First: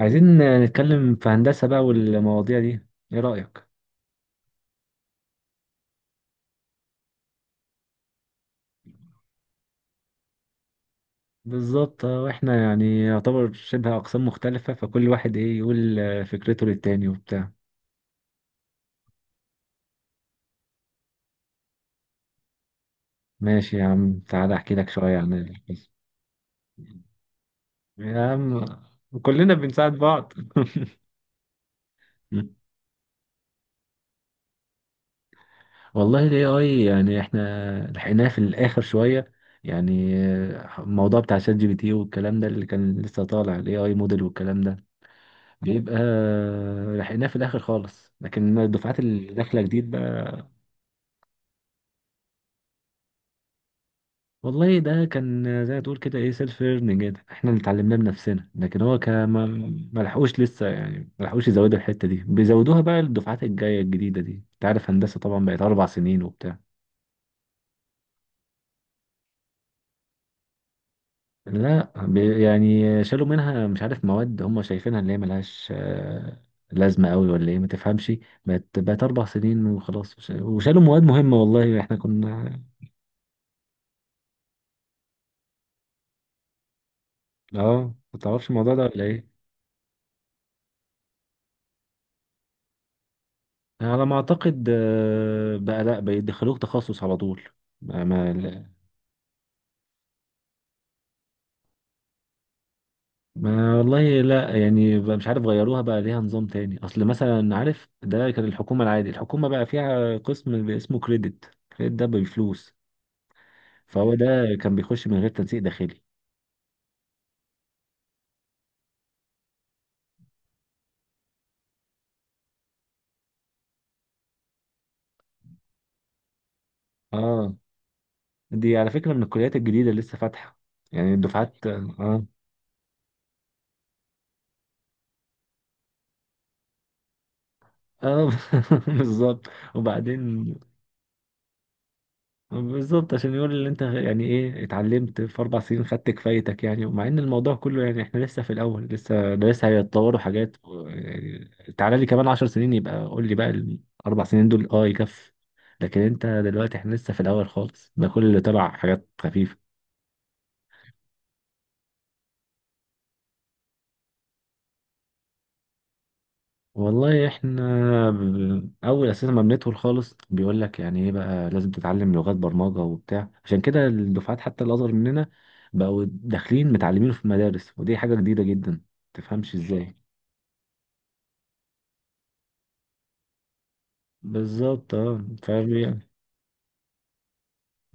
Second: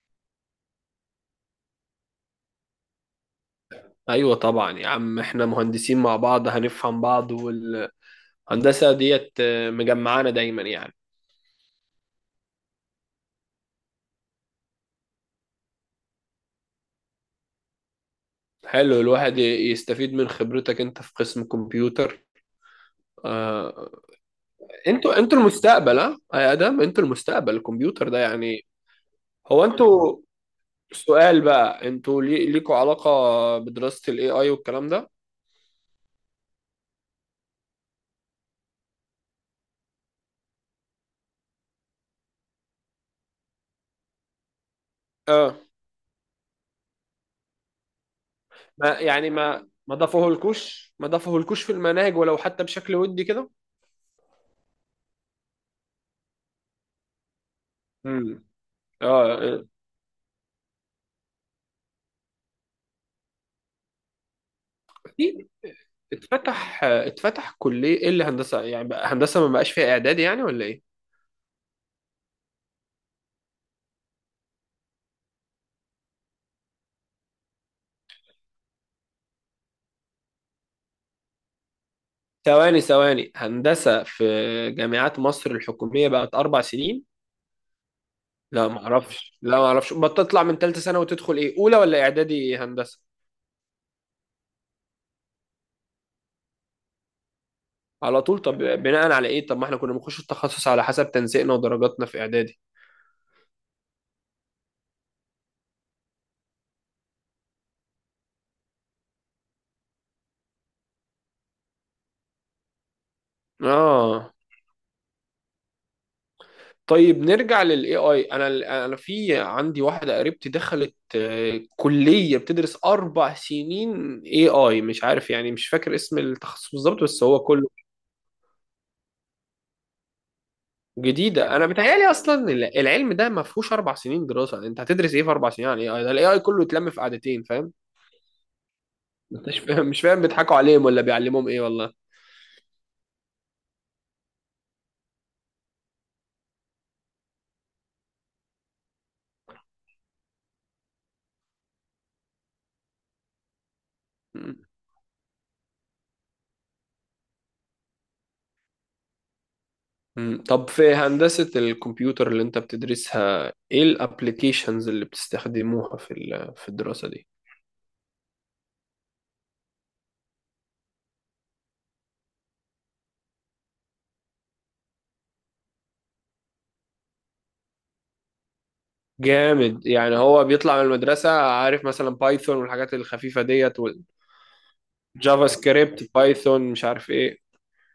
عايزين نتكلم في هندسة بقى والمواضيع دي، ايه رأيك؟ ايوه طبعا يا عم، احنا مهندسين مع بعض هنفهم بعض، والهندسه ديت مجمعانا دايما يعني. بالظبط. واحنا يعني يعتبر شبه أقسام مختلفة، فكل واحد ايه يقول فكرته للتاني وبتاع. حلو، الواحد يستفيد من خبرتك انت في قسم كمبيوتر. ماشي يا آه، عم، تعالى احكي لك شوية انتوا عن انتوا القسم. المستقبل، ها يا ادم، انتوا المستقبل، الكمبيوتر ده يا عم يعني. كلنا هو بنساعد انتوا بعض. سؤال بقى، انتوا مم. ليكوا علاقه بدراسه الاي اي والكلام ده؟ والله ال AI يعني احنا لحقناه في الآخر شوية، يعني الموضوع بتاع شات جي بي تي والكلام ده اللي كان لسه طالع، ال AI موديل والكلام ده اه، بيبقى، لحقناه في الاخر خالص، لكن الدفعات ما يعني اللي داخله ما جديد ما بقى. ضافوهولكوش، ما ضافوهولكوش في المناهج ولو حتى بشكل ودي كده؟ والله ده كان زي ما تقول كده ايه، سيلف ليرنينج كده، احنا اللي اتعلمناه امم. بنفسنا، لكن هو كان ما اه. ما لحقوش لسه، يعني ما لحقوش يزودوا الحته دي، بيزودوها بقى للدفعات الجايه الجديده دي. انت عارف هندسه طبعا اكيد. بقت 4 سنين وبتاع. اتفتح كلية ايه اللي هندسة، يعني بقى هندسة ما بقاش فيها اعدادي يعني ولا ايه؟ لا يعني شالوا منها مش عارف مواد هم شايفينها اللي هي ملهاش لازمه قوي ولا ايه، ما تفهمش. بقت 4 سنين وخلاص، وشالوا مواد مهمه، والله احنا كنا. ثواني، ثواني، هندسة في جامعات مصر الحكومية بقت أربع سنين؟ اه، ما تعرفش لا الموضوع ده ما ولا ايه؟ اعرفش، لا ما اعرفش، بتطلع من ثالثة سنة وتدخل ايه أولى ولا إعدادي هندسة؟ على ما اعتقد بقى لا، بيدخلوك تخصص على طول. ما, على ما, طول؟ طب لا. بناء على ايه؟ طب ما احنا كنا بنخش التخصص على حسب تنسيقنا ودرجاتنا في إعدادي. ما والله لا، يعني بقى مش عارف غيروها بقى ليها نظام تاني. اصل مثلا عارف ده كان الحكومة العادي، الحكومة بقى فيها قسم اسمه كريدت، كريدت ده بفلوس، فهو اه. ده كان بيخش من غير تنسيق داخلي. طيب نرجع للاي اي. انا في عندي واحده قريبتي دخلت كليه بتدرس اربع سنين اي اي، مش عارف يعني، مش فاكر اسم التخصص بالظبط، بس هو اه كله دي على فكرة من الكليات الجديدة اللي لسه فاتحة، يعني جديده. الدفعات انا بتهيالي اه. اصلا العلم ده ما فيهوش اربع سنين دراسه، يعني انت هتدرس ايه في اربع سنين عن الاي اي ده؟ الاي اي كله اتلم في قعدتين، فاهم؟ اه بالظبط. مش فاهم، مش فاهم، وبعدين بيضحكوا عليهم ولا بيعلموهم ايه والله. بالظبط عشان يقول اللي انت يعني ايه اتعلمت في 4 سنين، خدت كفايتك يعني. ومع ان الموضوع كله يعني احنا لسه في الاول، لسه ده لسه هيتطوروا حاجات يعني تعالى لي كمان 10 سنين يبقى قول لي بقى ال4 سنين مم. دول اه يكفي. لكن انت دلوقتي احنا لسه في الاول خالص، ده كل اللي تبع حاجات خفيفة. مم. طب في هندسه الكمبيوتر اللي انت بتدرسها ايه الابلكيشنز اللي بتستخدموها في الدراسه دي؟ والله احنا اول اساسا ما بندخل خالص بيقول لك يعني ايه، بقى لازم تتعلم لغات برمجه وبتاع، عشان كده الدفعات حتى اللي اصغر مننا بقوا داخلين متعلمين في مدارس، ودي حاجه جديده جدا تفهمش جامد، ازاي. يعني هو بيطلع من المدرسة عارف مثلا بايثون والحاجات الخفيفة ديت، بالظبط اه والجافا فاهم. سكريبت بايثون مش عارف ايه.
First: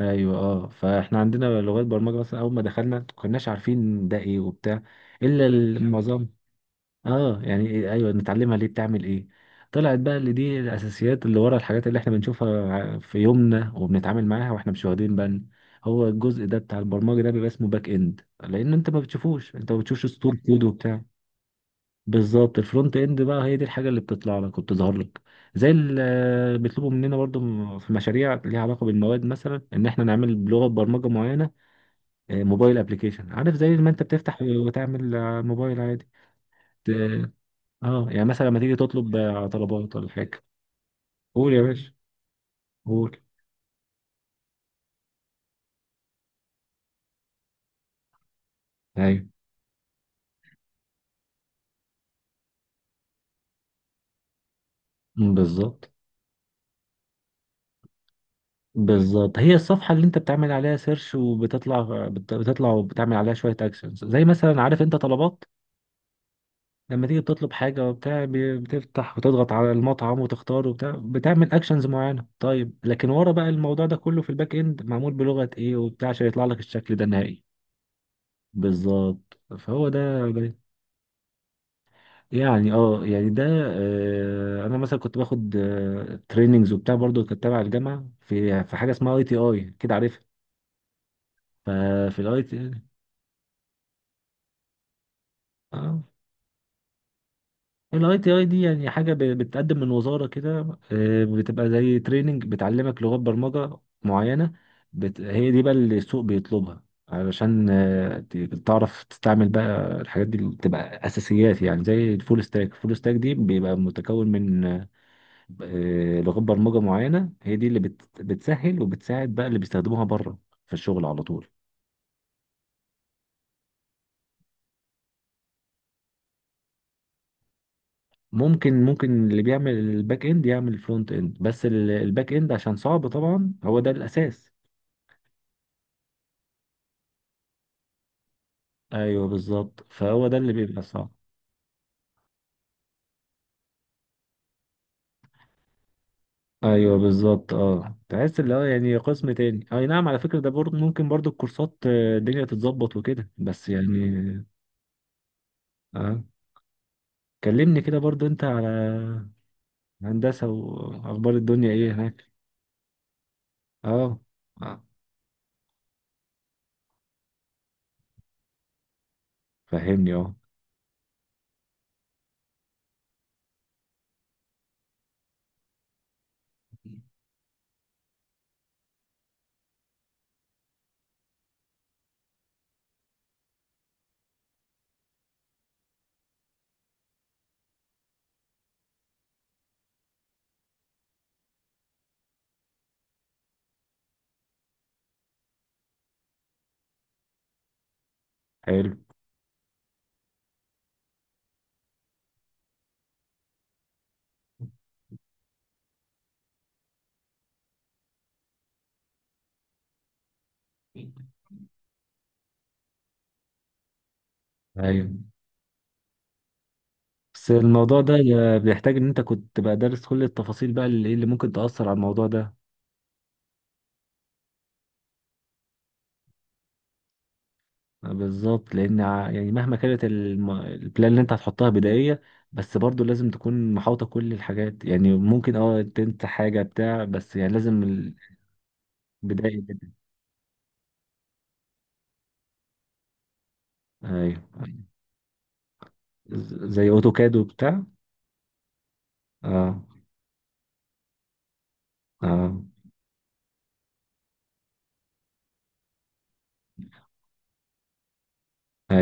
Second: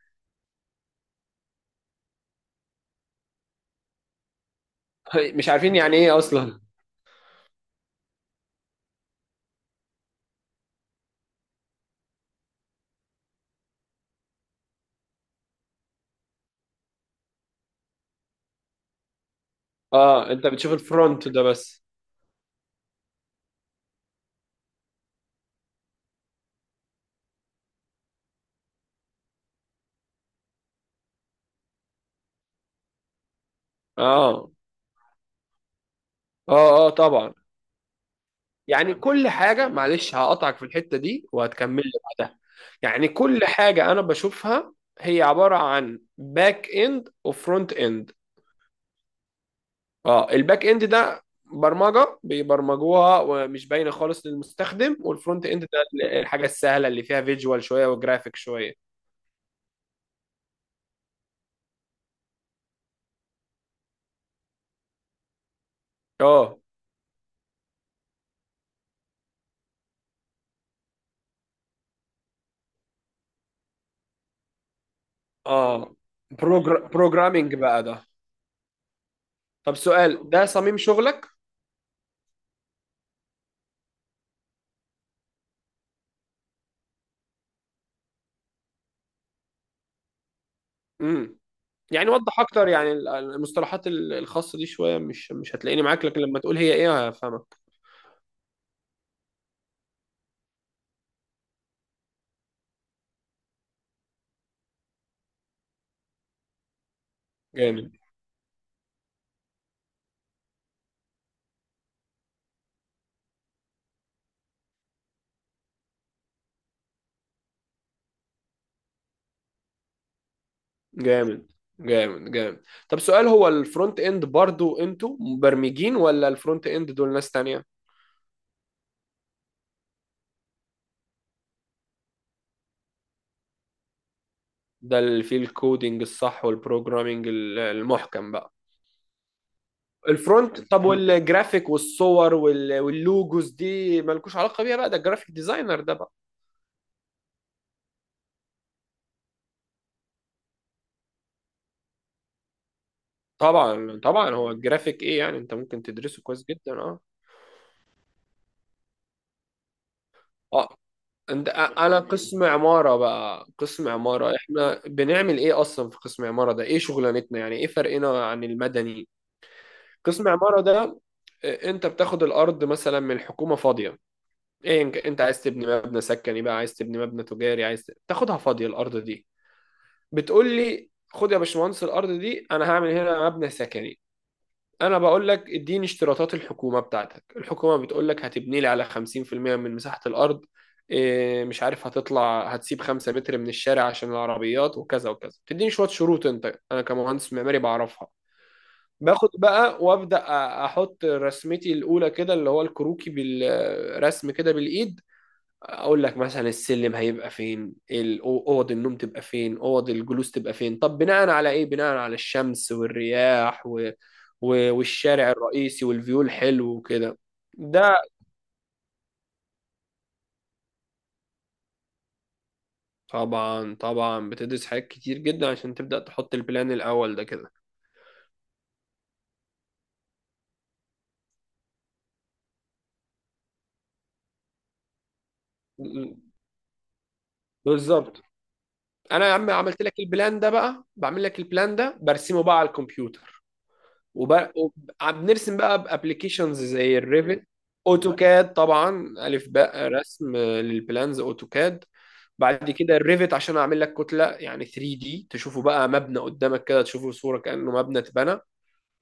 ايوه اه، فاحنا عندنا لغات برمجه، مثلا اول ما دخلنا ما كناش عارفين ده ايه وبتاع، الا مش عارفين يعني ايه المعظم. اصلا. اه يعني إيه، ايوه نتعلمها ليه، بتعمل ايه. طلعت بقى اللي دي الاساسيات اللي ورا الحاجات اللي احنا بنشوفها في يومنا وبنتعامل معاها واحنا مش واخدين بالنا. هو الجزء ده بتاع البرمجه ده بيبقى اسمه باك اند، لان انت ما بتشوفوش، انت ما بتشوفش اه، سطور انت كود بتشوف وبتاع. الفرونت ده بس. بالظبط، الفرونت اند بقى هي دي الحاجه اللي بتطلع لك وبتظهر لك. زي اللي بيطلبوا مننا برضو في مشاريع ليها علاقه بالمواد، مثلا ان احنا نعمل بلغه برمجه معينه موبايل ابلكيشن، عارف زي ما انت بتفتح اه، وتعمل موبايل عادي. اه، اه، طبعا. اه يعني مثلا لما تيجي يعني تطلب كل حاجة، طلبات ولا معلش حاجه. هقطعك في الحتة دي قول يا وهتكمل لي باشا، بعدها. يعني قول. كل حاجة انا بشوفها هي عبارة عن باك اند وفرونت اند. ايوه. اه، الباك اند ده برمجه بيبرمجوها ومش باينه خالص للمستخدم، مم، والفرونت اند بالظبط. ده الحاجه السهله اللي فيها فيجوال شويه وجرافيك شويه. بالظبط هي الصفحه اللي انت بتعمل عليها سيرش وبتطلع، بتطلع وبتعمل عليها شويه اكشنز، زي مثلا عارف انت طلبات اه، لما تيجي بتطلب حاجه وبتاع، بتفتح وتضغط على المطعم وتختار وبتاع، بتعمل اكشنز معينه. طيب لكن ورا بقى الموضوع ده كله في الباك اند، معمول بلغه ايه اه، وبتاع عشان يطلع لك الشكل ده النهائي. بروجرامينج بقى ده. بالظبط طب فهو سؤال، ده. ده صميم شغلك. يعني اه، يعني ده آه انا مثلا كنت باخد تريننجز وبتاع، برضو كنت تبع الجامعه في حاجه اسمها اي تي اي كده، عارفها؟ امم. يعني ففي وضح الاي اكتر، تي، يعني المصطلحات الخاصه دي شويه، مش هتلاقيني اه معاك، لكن لما تقول هي ايه هفهمك. الاي تي اي دي يعني حاجه بتقدم من وزاره كده، آه بتبقى زي تريننج بتعلمك لغات برمجه معينه، بت... هي دي بقى اللي السوق بيطلبها، علشان جامد، آه تعرف تستعمل بقى الحاجات دي اللي بتبقى اساسيات، يعني زي الفول ستاك، الفول ستاك دي بيبقى متكون من لغات برمجة معينة، هي دي اللي بت... بتسهل وبتساعد بقى اللي بيستخدموها بره في الشغل على جامد، طول. جامد، جامد. طب سؤال، هو الفرونت اند برضو انتوا مبرمجين ولا الفرونت اند دول ناس تانية؟ ممكن اللي بيعمل الباك اند يعمل الفرونت اند، بس الباك اند عشان صعب طبعا، هو ده الأساس. ده اللي فيه الكودينج الصح والبروجرامينج المحكم بقى. ايوه بالظبط، فهو ده اللي الفرونت، بيبقى طب صعب. والجرافيك والصور واللوجوز دي مالكوش علاقة بيها بقى؟ ده الجرافيك ديزاينر ده بقى. ايوه بالظبط، اه تحس اللي هو يعني قسم تاني. اي نعم، على فكرة ده برضه ممكن برضه الكورسات الدنيا تتظبط وكده، بس طبعا، طبعا، يعني هو الجرافيك ايه يعني، انت ممكن تدرسه اه. كويس جدا. اه. كلمني كده برضه انت على هندسة، اه، واخبار انت الدنيا أ- ايه انا هناك؟ قسم عمارة بقى. قسم اه عمارة، احنا بنعمل ايه اصلا في قسم عمارة ده؟ ايه شغلانتنا، يعني ايه فرقنا عن المدني؟ فهمني قسم اه. عمارة ده، انت بتاخد الارض مثلا من الحكومة فاضية. ايه، انت عايز تبني مبنى سكني بقى، عايز تبني مبنى تجاري، عايز تاخدها فاضية الارض دي. بتقول لي: خد يا باشمهندس الارض دي، انا هعمل هنا مبنى سكني. انا بقول لك: اديني اشتراطات الحكومة بتاعتك. الحكومة بتقول لك هتبني لي على 50% من مساحة الارض. إيه مش عارف، هتطلع هتسيب 5 متر من الشارع عشان العربيات، وكذا وكذا، بتديني شوية شروط انت، انا كمهندس معماري بعرفها. حلو، باخد بقى وابدا، احط رسمتي الاولى كده اللي هو الكروكي بالرسم كده بالايد. اقول لك مثلا السلم هيبقى فين، اوض النوم تبقى فين، اوض الجلوس تبقى فين. طب بناء على ايه؟ بناء على الشمس والرياح ايوه. والشارع الرئيسي والفيو الحلو وكده. بس ده الموضوع ده بيحتاج ان انت كنت بقى دارس كل التفاصيل بقى اللي إيه اللي ممكن تأثر على الموضوع ده. طبعا، طبعا بتدرس حاجات كتير جدا عشان تبدأ تحط البلان الاول ده كده. بالظبط، لان يعني مهما كانت البلان اللي انت هتحطها بدائية، بس برضو لازم تكون محاوطة كل الحاجات، يعني ممكن اه م- تنسى حاجة بتاع بس يعني لازم. بالظبط. انا يا عم البداية عملت جدا. لك البلان ده بقى، بعمل لك البلان ده برسمه بقى على الكمبيوتر. ايوه. وبقى بنرسم بقى بابلكيشنز زي زي اوتوكاد الريفت. وبتاع. اوتوكاد، طبعا الف اه باء رسم للبلانز اوتوكاد. اه. بعد كده الريفت عشان اعمل لك كتله، يعني 3 دي تشوفه بقى مبنى قدامك كده، تشوفه صوره كانه مبنى اتبنى.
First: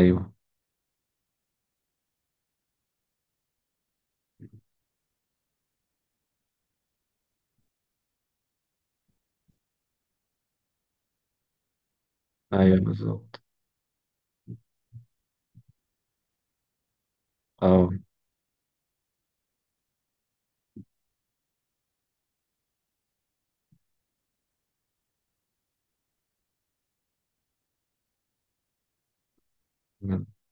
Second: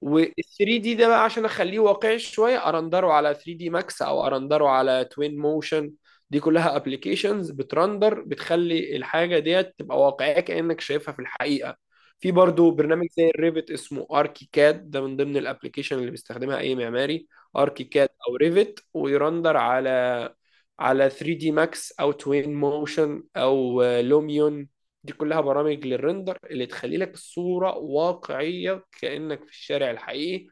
وال 3 دي ده بقى عشان اخليه واقعي شويه، ارندره على 3 دي ماكس او ارندره على توين موشن. دي كلها ابلكيشنز بترندر، بتخلي الحاجه ديت تبقى واقعيه كانك شايفها في الحقيقه. في برضو ايوه برنامج زي بالظبط الريفت اسمه اركي كاد، ده من ضمن الابلكيشن اللي بيستخدمها اي معماري. اركي اه. كاد او ريفت، ويرندر على 3 دي ماكس او توين موشن او لوميون. دي كلها برامج للرندر اللي تخلي لك الصورة واقعية كأنك في الشارع الحقيقي.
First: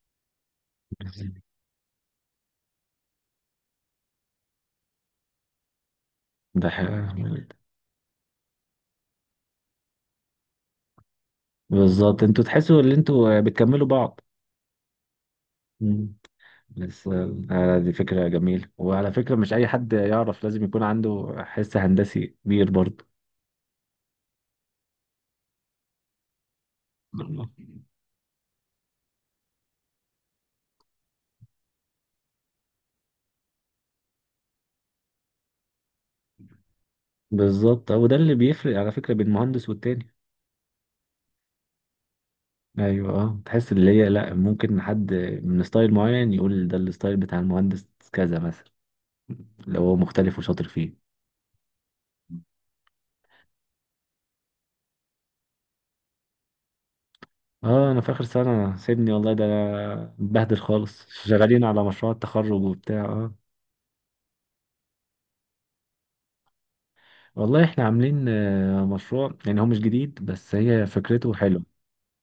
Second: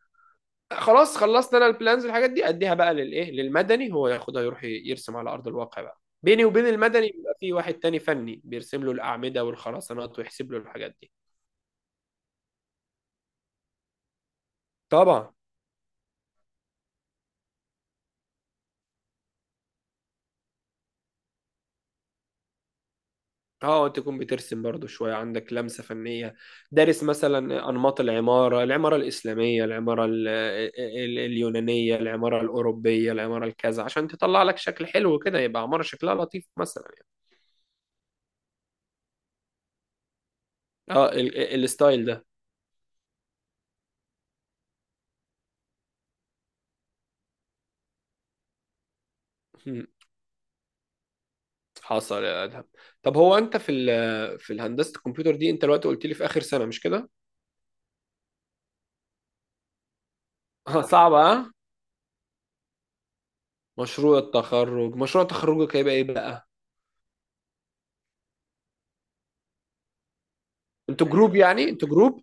خلاص، خلصت انا البلانز والحاجات دي، اديها بقى للايه، للمدني. هو ياخدها يروح يرسم على ارض الواقع بقى. بيني وبين ده المدني بيبقى حقيقي، في واحد تاني فني بيرسم له الاعمده والخرسانات ويحسب له الحاجات دي. بالظبط انتوا تحسوا ان انتوا بتكملوا بعض. طبعا. مم. بس دي فكرة جميلة، وعلى فكرة مش أي حد يعرف، لازم يكون عنده حس هندسي كبير برضه. اه، انت تكون بترسم برضو شوية، عندك لمسة فنية. دارس مثلا أنماط العمارة، العمارة الإسلامية، العمارة اليونانية، العمارة الأوروبية، العمارة الكذا، عشان تطلع لك شكل حلو كده، يبقى عمارة شكلها لطيف مثلا يعني. بالظبط وده اللي بيفرق على فكرة بين مهندس والتاني. اه، الستايل ده. أيوه أه، تحس اللي هي لأ ممكن حد من ستايل معين يقول ده الستايل بتاع المهندس كذا مثلا، لو مم. هو مختلف وشاطر فيه. حصل يا أدهم. طب هو أنت في في الهندسة الكمبيوتر دي أنت دلوقتي قلت لي في آخر سنة، مش كده؟ اه انا في اخر سنه سيبني، والله ده انا مبهدل اه، خالص، صعبة، اه. شغالين على مشروع التخرج وبتاع اه. مشروع التخرج، مشروع تخرجك هيبقى إيه بقى؟ والله احنا عاملين مشروع، يعني هو مش جديد بس هي أنتوا فكرته جروب حلوه. يعني؟ أنتوا جروب؟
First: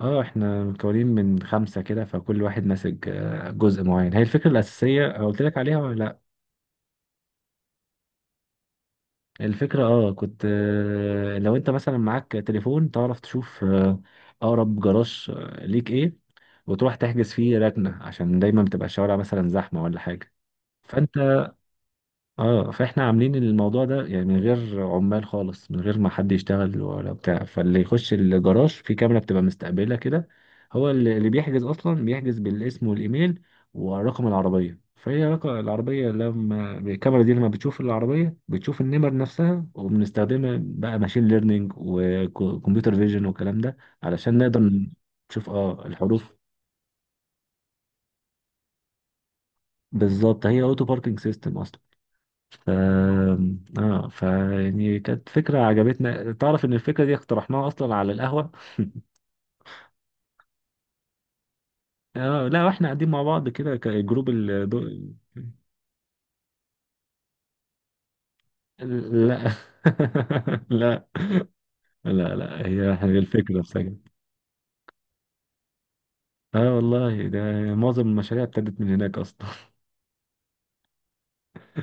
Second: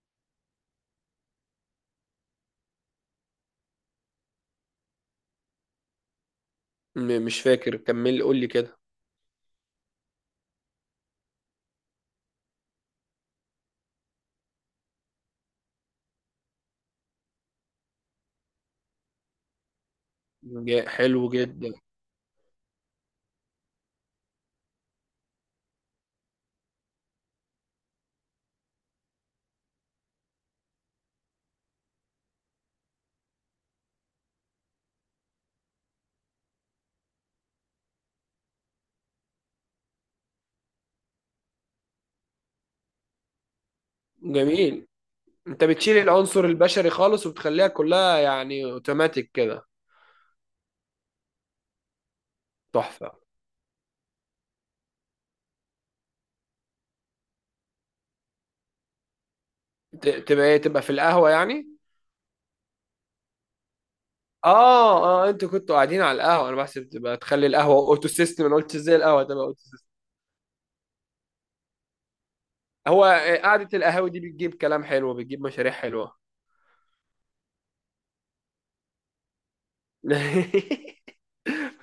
اه احنا مكونين من 5 كده، فكل واحد ماسك جزء معين. هي الفكرة الأساسية قلت لك عليها ولا لا؟ مش فاكر، كمل قول لي كده. الفكرة اه كنت لو انت مثلا معاك تليفون تعرف تشوف أقرب جراج ليك ايه، وتروح تحجز فيه ركنة، عشان دايما بتبقى الشوارع مثلا زحمة ولا حاجة. فانت حلو جدا. اه، فاحنا عاملين الموضوع ده يعني من غير عمال خالص، من غير ما حد يشتغل ولا بتاع. فاللي يخش الجراج في كاميرا بتبقى مستقبله كده، هو اللي بيحجز اصلا بيحجز بالاسم والايميل ورقم العربيه. فهي رقم العربيه لما الكاميرا دي لما بتشوف العربيه بتشوف النمر نفسها، وبنستخدمها بقى ماشين ليرنينج وكمبيوتر فيجن والكلام ده، علشان نقدر جميل، نشوف انت اه بتشيل الحروف. العنصر البشري خالص وبتخليها كلها يعني اوتوماتيك كده. بالظبط، هي اوتو باركينج سيستم اصلا. ف، تحفة. اه فيعني كانت فكرة عجبتنا، تعرف ان الفكرة دي اقترحناها اصلا على القهوة. تبقى ايه، تبقى في القهوة يعني؟ اه لا واحنا قاعدين مع بعض كده كجروب، اه، اه، انتوا كنتوا قاعدين على القهوة؟ انا بحسب تبقى تخلي القهوة اوتو سيستم، انا قلت ازاي القهوة تبقى لا اوتو سيستم. لا، لا لا، هي هو هي الفكرة في قعدة سجن. القهاوي دي بتجيب كلام حلو، بتجيب مشاريع حلوة. اه والله ده معظم المشاريع ابتدت من هناك اصلا.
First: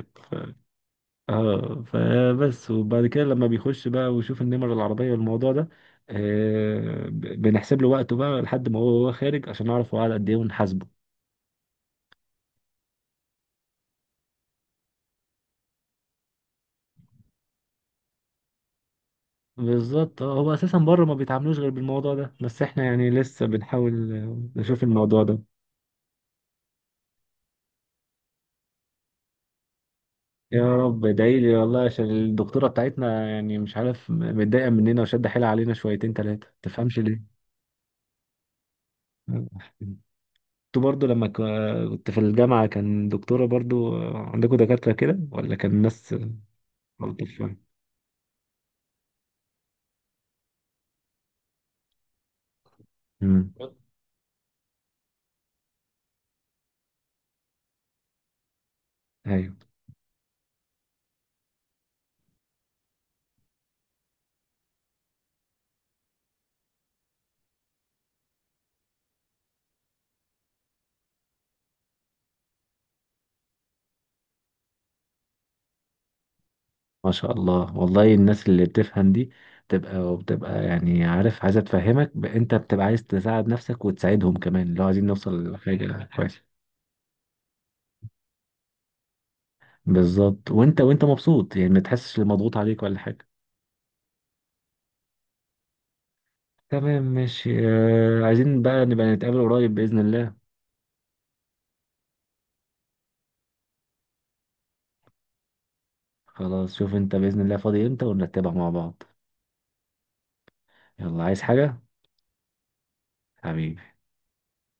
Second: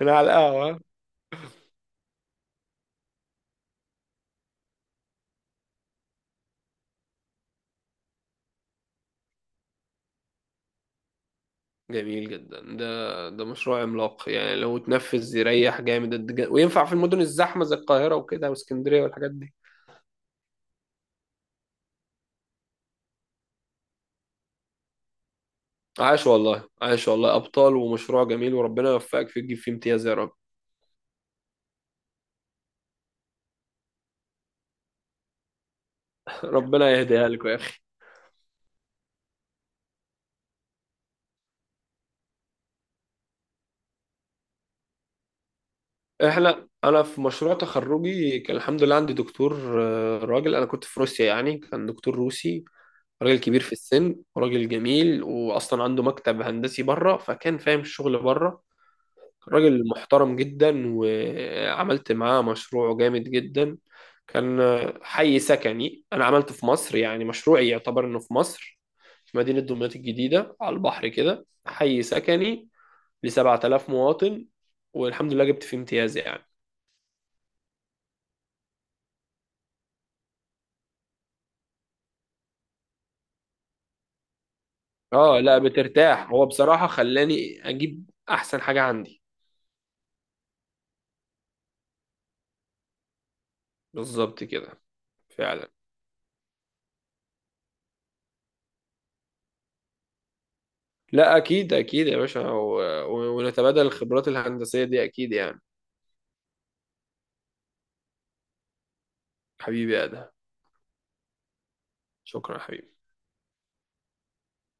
من على القهوة. اه فبس. وبعد كده لما بيخش بقى ويشوف النمر العربية والموضوع ده، آه بنحسب له وقته بقى لحد ما هو خارج، عشان نعرف هو قعد قد ايه ونحاسبه. جميل جدا، ده مشروع عملاق، يعني لو اتنفذ يريح جامد، وينفع في المدن الزحمة زي القاهرة وكده واسكندرية والحاجات دي. بالظبط هو اساسا بره ما بيتعاملوش غير بالموضوع ده، بس احنا يعني لسه بنحاول نشوف الموضوع ده. عاش والله، عاش والله، ابطال ومشروع جميل، وربنا يوفقك فيه تجيب فيه امتياز يا رب. يا رب، ادعي لي والله، عشان الدكتوره بتاعتنا يعني مش عارف متضايقه مننا وشاده حيلها علينا شويتين ثلاثه ربنا تفهمش يهديها ليه. لك يا اخي. انتوا برضو لما كنت في الجامعه كان دكتوره برضو عندكم دكاتره كده ولا كان ناس انا في ملطف مشروع شويه؟ تخرجي كان الحمد لله عندي دكتور راجل، انا كنت في روسيا يعني، كان دكتور روسي. راجل امم. كبير في السن، راجل جميل، واصلا عنده مكتب هندسي بره، فكان فاهم الشغل بره. ايوه راجل محترم جدا، وعملت معاه مشروع جامد جدا. كان حي سكني انا عملته في مصر، يعني مشروعي يعتبر انه في مصر. مدينة دمياط الجديدة على البحر كده، حي سكني ل 7000 مواطن، والحمد لله جبت فيه امتياز يعني. ما شاء الله، والله الناس اللي بتفهم دي بتبقى يعني عارف عايزة تفهمك، انت بتبقى عايز تساعد نفسك وتساعدهم كمان، اللي هو عايزين اه، نوصل لا لحاجة بترتاح، كويسة. هو بصراحة خلاني اجيب احسن حاجة عندي. بالظبط، وانت مبسوط يعني ما تحسش اللي مضغوط عليك ولا حاجة. بالظبط كده، فعلا. تمام ماشي، عايزين بقى نبقى نتقابل قريب بإذن الله. لا اكيد، اكيد يا باشا، ونتبادل الخبرات الهندسية دي اكيد يعني. خلاص شوف انت بإذن الله فاضي امتى ونرتبها مع بعض. حبيبي يا ادهم. يلا، عايز حاجة؟ شكرا يا حبيبي. حبيبي.